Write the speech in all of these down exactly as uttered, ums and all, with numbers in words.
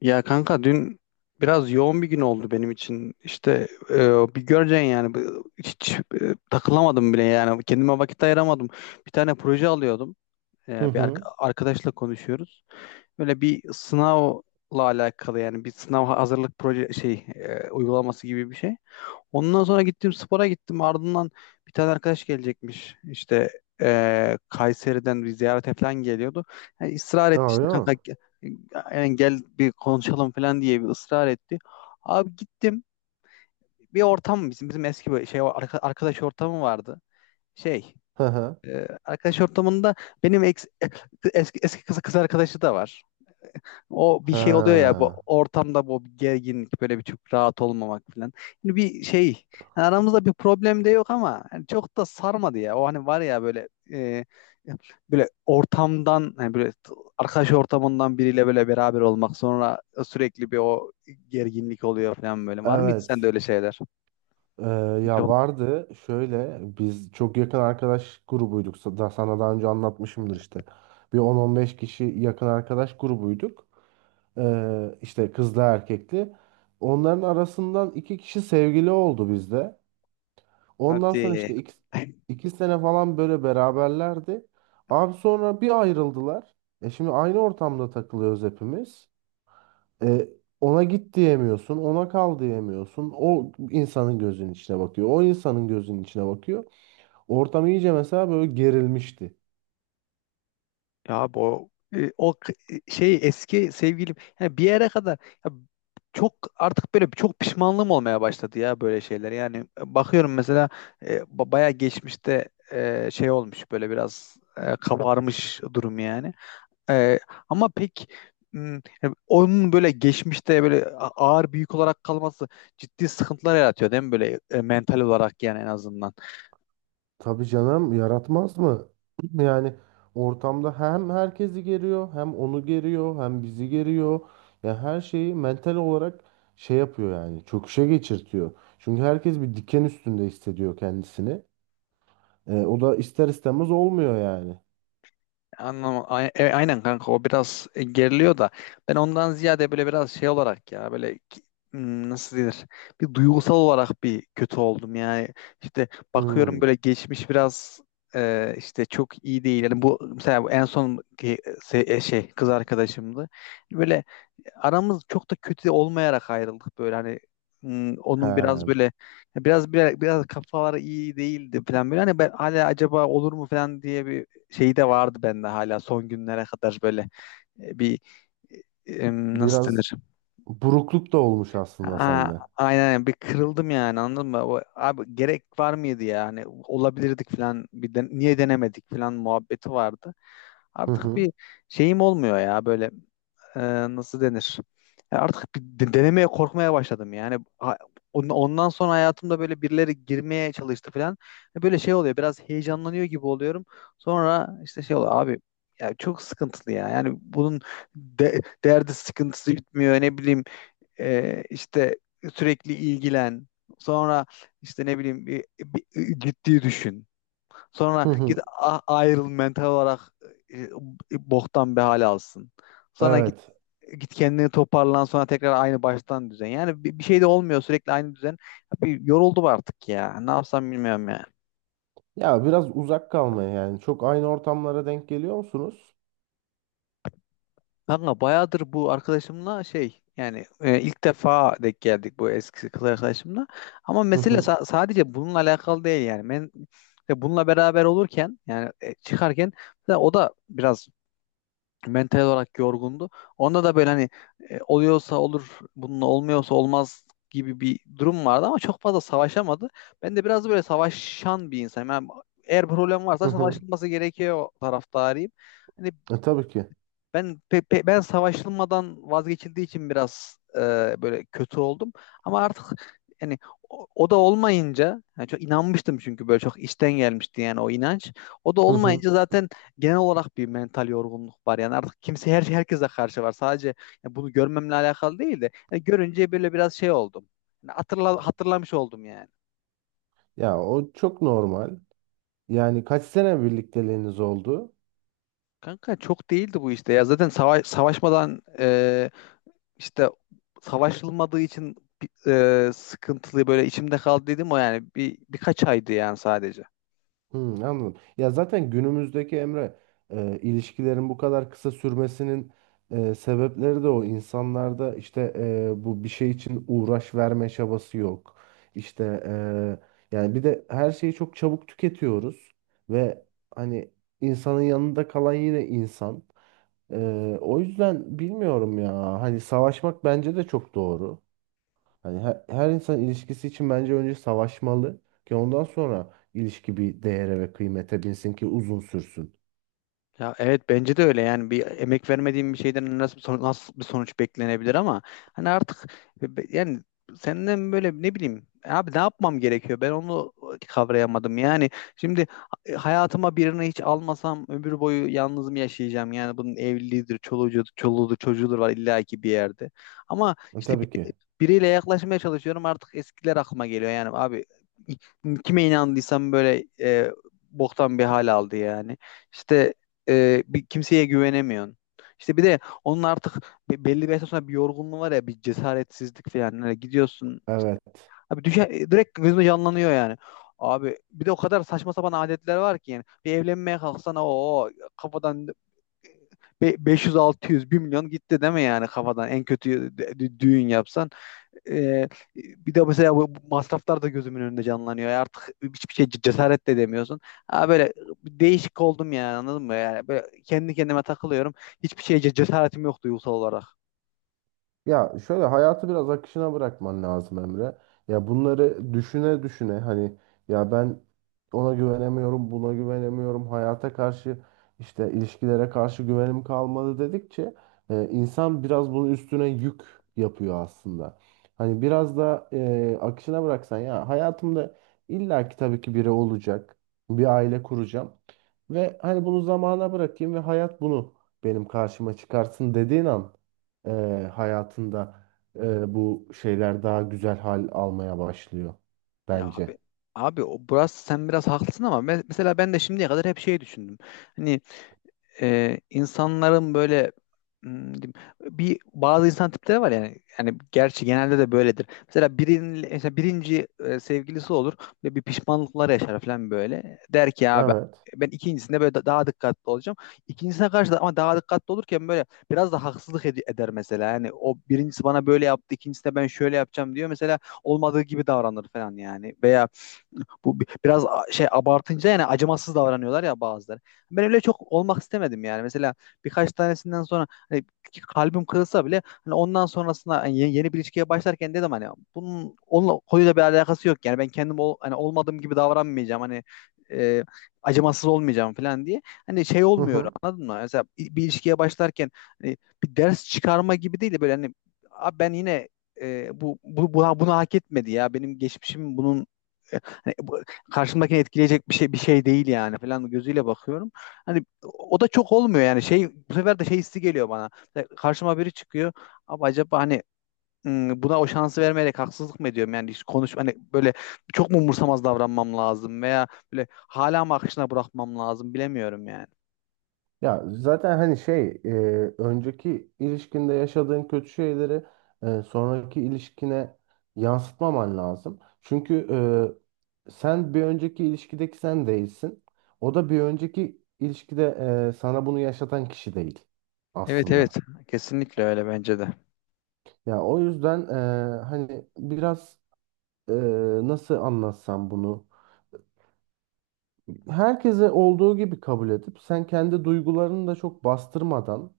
Ya kanka dün biraz yoğun bir gün oldu benim için. İşte e, bir göreceksin yani. Bu- hiç e, takılamadım bile yani kendime vakit ayıramadım. Bir tane proje alıyordum. E, Hı bir arka- hı. arkadaşla konuşuyoruz. Böyle bir sınavla alakalı, yani bir sınav hazırlık proje şey e, uygulaması gibi bir şey. Ondan sonra gittim, spora gittim. Ardından bir tane arkadaş gelecekmiş. İşte eee, Kayseri'den bir ziyarete falan geliyordu. Yani ısrar etti Ha, işte öyle mi? kanka, ge- yani gel bir konuşalım falan diye bir ısrar etti. Abi gittim, bir ortam, bizim bizim eski böyle şey arka- arkadaş ortamı vardı. Şey, Hı hı. eee, arkadaş ortamında benim eks- eski eski kız, kız arkadaşı da var. O bir şey oluyor ya bu Ha. ortamda, bu bir gerginlik, böyle bir çok rahat olmamak falan. Hani bir şey, yani aramızda bir problem de yok, ama hani çok da sarmadı ya. O hani var ya böyle, e, böyle ortamdan, hani böyle t- arkadaş ortamından biriyle böyle beraber olmak, sonra sürekli bir o gerginlik oluyor falan böyle. Var mı hiç sende Evet. öyle şeyler? Ee, Hiç ya ol- vardı şöyle biz çok yakın arkadaş grubuyduk. Sa- Daha sana daha önce anlatmışımdır işte. Bir on on beş kişi yakın arkadaş grubuyduk. Ee, işte kızlı erkekli. Onların arasından iki kişi sevgili oldu bizde. Ondan sonra hadi. işte iki, iki sene falan böyle beraberlerdi. Abi sonra bir ayrıldılar. E şimdi aynı ortamda takılıyoruz hepimiz. E, Ona git diyemiyorsun, ona kal diyemiyorsun. O insanın gözünün içine bakıyor. O insanın gözünün içine bakıyor. Ortam iyice mesela böyle gerilmişti. Ya bu, e, o, k- e, şey, eski sevgilim yani bir yere kadar ya, çok artık böyle çok pişmanlığım olmaya başladı ya böyle şeyler. Yani e, bakıyorum mesela, e, ba- bayağı geçmişte e, şey olmuş, böyle biraz e, kabarmış durum yani. E, ama pek, m, yani onun böyle geçmişte böyle a- ağır büyük olarak kalması ciddi sıkıntılar yaratıyor değil mi, böyle e, mental olarak, yani en azından. Tabii canım yaratmaz mı? Yani ortamda hem herkesi geriyor, hem onu geriyor, hem bizi geriyor. Ya her şeyi mental olarak şey yapıyor yani çöküşe geçirtiyor. Çünkü herkes bir diken üstünde hissediyor kendisini. E, o da ister istemez olmuyor yani. Anlam a- e, aynen kanka, o biraz e, geriliyor da, ben ondan ziyade böyle biraz şey olarak ya, böyle ki- hmm, nasıl denir, bir duygusal olarak bir kötü oldum yani. İşte bakıyorum Hmm. böyle geçmiş biraz e, işte çok iyi değil yani. Bu mesela, bu en son ki- se- e, şey kız arkadaşımdı. Böyle aramız çok da kötü olmayarak ayrıldık, böyle hani, hmm, onun biraz He, böyle, biraz biraz, biraz kafaları iyi değildi falan böyle. Hani ben hala acaba olur mu falan diye bir şeyi de vardı bende, hala son günlere kadar böyle e, bir nasıl biraz denir? burukluk da olmuş aslında Aa, sende. aynen, bir kırıldım yani, anladın mı? O, abi gerek var mıydı yani? Olabilirdik falan. Bir de niye denemedik falan muhabbeti vardı. Hı Artık hı. bir şeyim olmuyor ya böyle, e, nasıl denir? Ya artık bir de- denemeye korkmaya başladım. Yani ha- on- ondan sonra hayatımda böyle birileri girmeye çalıştı falan. E, Böyle şey oluyor. Biraz heyecanlanıyor gibi oluyorum. Sonra işte şey oluyor abi, ya çok sıkıntılı ya. Yani bunun de- derdi sıkıntısı bitmiyor. Ne bileyim, e, işte sürekli ilgilen. Sonra işte ne bileyim, bir, bir- ciddi düşün. Sonra Hı git hı. a- ayrıl, mental olarak e, e, boktan bir hale alsın. Sonra git Evet. git kendini toparlan, sonra tekrar aynı baştan düzen. Yani bir, bir şey de olmuyor, sürekli aynı düzen. Bir yoruldum artık ya. Ne yapsam bilmiyorum yani. Ya biraz uzak kalmaya yani. Çok aynı ortamlara denk geliyor musunuz? Kanka bayağıdır bu arkadaşımla şey, yani e, ilk defa denk geldik bu eski kız arkadaşımla. Ama Hı mesele hı. sa- sadece bununla alakalı değil yani. Ben işte bununla beraber olurken, yani e, çıkarken, mesela o da biraz mental olarak yorgundu. Onda da böyle hani, e, oluyorsa olur, bunun olmuyorsa olmaz gibi bir durum vardı ama çok fazla savaşamadı. Ben de biraz da böyle savaşan bir insanım. Yani eğer problem Hı varsa hı. savaşılması gerekiyor taraftarıyım. Hani E, tabii ki. ben pe- pe- ben savaşılmadan vazgeçildiği için biraz e, böyle kötü oldum. Ama artık yani o, o da olmayınca, yani çok inanmıştım, çünkü böyle çok içten gelmişti yani o inanç. O da Hı hı. olmayınca zaten genel olarak bir mental yorgunluk var. Yani artık kimse, her herkese karşı var. Sadece yani bunu görmemle alakalı değil de, yani görünce böyle biraz şey oldum. Yani hatırla, hatırlamış oldum yani. Ya o çok normal. Yani kaç sene birlikteliğiniz oldu? Kanka çok değildi bu işte ya. Zaten sava- savaşmadan, e, işte savaşılmadığı için e, sıkıntılı böyle içimde kaldı dedim o, yani bir birkaç aydı yani sadece. Hmm, anladım. Ya zaten günümüzdeki Emre e, ilişkilerin bu kadar kısa sürmesinin e, sebepleri de o. İnsanlarda işte e, bu bir şey için uğraş verme çabası yok. İşte e, yani bir de her şeyi çok çabuk tüketiyoruz ve hani insanın yanında kalan yine insan. E, O yüzden bilmiyorum ya. Hani savaşmak bence de çok doğru. Hani her, her insan ilişkisi için bence önce savaşmalı ki ondan sonra ilişki bir değere ve kıymete binsin ki uzun sürsün. Ya evet, bence de öyle yani. Bir emek vermediğim bir şeyden nasıl bir sonuç, nasıl bir sonuç beklenebilir, ama hani artık be- be- yani senden böyle ne bileyim abi, ne yapmam gerekiyor, ben onu kavrayamadım yani. Şimdi ha- hayatıma birini hiç almasam ömür boyu yalnız mı yaşayacağım? Yani bunun evliliğidir, çoluğudur çoluğudur çocuğudur var, illa ki bir yerde. Ama E, işte Tabii ki. biriyle yaklaşmaya çalışıyorum, artık eskiler aklıma geliyor yani. Abi kime inandıysam böyle e, boktan bir hal aldı yani. İşte e, bir kimseye güvenemiyorsun. İşte bir de onun artık, be- belli bir yaştan sonra bir yorgunluğu var ya, bir cesaretsizlik falan. Hani gidiyorsun Evet. abi, düşe, direkt gözüme canlanıyor yani. Abi bir de o kadar saçma sapan adetler var ki, yani bir evlenmeye kalksana, o kafadan e, be- beş yüz altı yüz bir milyon gitti değil mi yani, kafadan en kötü dü- dü- düğün yapsan. ee, Bir de mesela bu masraflar da gözümün önünde canlanıyor. Ya artık hiçbir şey cesaret de edemiyorsun. Ha böyle bir değişik oldum yani, anladın mı? Yani böyle kendi kendime takılıyorum. Hiçbir şeye ce- cesaretim yok, duygusal olarak. Ya şöyle hayatı biraz akışına bırakman lazım Emre. Ya bunları düşüne düşüne hani ya ben ona güvenemiyorum, buna güvenemiyorum, hayata karşı işte ilişkilere karşı güvenim kalmadı dedikçe e, insan biraz bunun üstüne yük yapıyor aslında. Hani biraz da e, akışına bıraksan ya hayatımda illaki tabii ki biri olacak, bir aile kuracağım ve hani bunu zamana bırakayım ve hayat bunu benim karşıma çıkarsın dediğin an e, hayatında e, bu şeyler daha güzel hal almaya başlıyor Ya bence. abi, abi o burası sen biraz haklısın, ama me- mesela ben de şimdiye kadar hep şey düşündüm. Hani e, insanların böyle, hmm, diyeyim, bir bazı insan tipleri var yani yani gerçi genelde de böyledir. Mesela birinin, mesela birinci e, sevgilisi olur ve bir pişmanlıklar yaşar falan böyle. Der ki abi, Evet. ben ikincisinde böyle da- daha dikkatli olacağım. İkincisine karşı da ama daha dikkatli olurken böyle biraz da haksızlık ed- eder mesela. Yani o birincisi bana böyle yaptı, ikincisine ben şöyle yapacağım diyor. Mesela olmadığı gibi davranır falan yani. Veya bu bi- biraz a- şey abartınca, yani acımasız davranıyorlar ya bazıları. Ben öyle çok olmak istemedim yani. Mesela birkaç tanesinden sonra, hani kalbim kırılsa bile, hani ondan sonrasında hani ye- yeni bir ilişkiye başlarken dedim hani bunun onunla konuyla bir alakası yok yani. Ben kendim ol, hani olmadığım gibi davranmayacağım, hani e, acımasız olmayacağım falan diye. Hani şey Hı olmuyor, hı. anladın mı? Mesela bir bir ilişkiye başlarken, hani bir ders çıkarma gibi değil de böyle, hani "Abi ben yine e, bu, bu buna, bunu hak etmedi ya, benim geçmişim bunun e, hani bu- karşımdakini etkileyecek bir şey bir şey değil yani" falan gözüyle bakıyorum. Hani o da çok olmuyor yani, şey, bu sefer de şey hissi geliyor bana. Mesela karşıma biri çıkıyor. Abi acaba hani, hmm, buna o şansı vermeyerek haksızlık mı ediyorum? Yani hiç konuş, hani böyle çok mu umursamaz davranmam lazım, veya böyle hala mı akışına bırakmam lazım, bilemiyorum yani. Ya zaten hani şey e, önceki ilişkinde yaşadığın kötü şeyleri e, sonraki ilişkine yansıtmaman lazım. Çünkü e, sen bir önceki ilişkideki sen değilsin. O da bir önceki ilişkide e, sana bunu yaşatan kişi değil Evet, evet, aslında. kesinlikle öyle bence de. Ya o yüzden e, hani biraz e, nasıl anlatsam bunu? Herkese olduğu gibi kabul edip sen kendi duygularını da çok bastırmadan.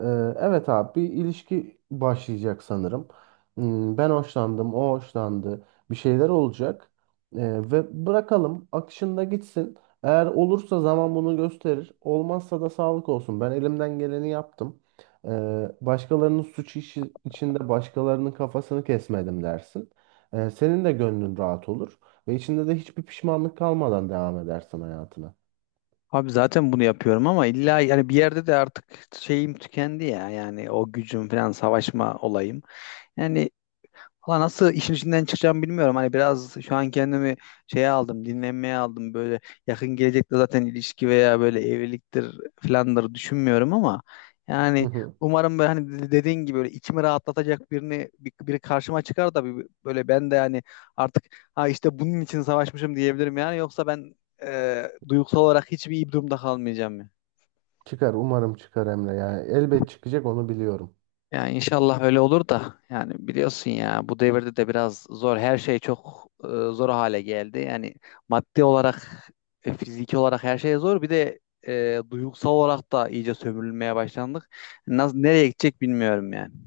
Ee, Evet abi bir ilişki başlayacak sanırım. Hmm, Ben hoşlandım, o hoşlandı. Bir şeyler olacak. Ee, ve bırakalım akışında gitsin. Eğer olursa zaman bunu gösterir. Olmazsa da sağlık olsun. Ben elimden geleni yaptım. Ee, başkalarının suç işi içinde başkalarının kafasını kesmedim dersin. Ee, senin de gönlün rahat olur. Ve içinde de hiçbir pişmanlık kalmadan devam edersin hayatına. Abi zaten bunu yapıyorum, ama illa yani bir yerde de artık şeyim tükendi ya, yani o gücüm falan, savaşma olayım. Yani valla nasıl işin içinden çıkacağımı bilmiyorum. Hani biraz şu an kendimi şeye aldım, dinlenmeye aldım. Böyle yakın gelecekte zaten ilişki veya böyle evliliktir filanları düşünmüyorum, ama Hı yani hı. umarım böyle hani de- dediğin gibi böyle içimi rahatlatacak birini, bir- biri karşıma çıkar da, bir- böyle ben de yani artık ha, işte bunun için savaşmışım diyebilirim. Yani yoksa ben e, duygusal olarak hiçbir iyi bir durumda kalmayacağım. Çıkar umarım çıkar Emre. Yani elbet çıkacak onu biliyorum. Yani inşallah öyle olur da. Yani biliyorsun ya, bu devirde de biraz zor, her şey çok e, zor hale geldi. Yani maddi olarak, e, fiziki olarak her şey zor. Bir de e, duygusal olarak da iyice sömürülmeye başlandık. Nasıl nereye gidecek bilmiyorum yani.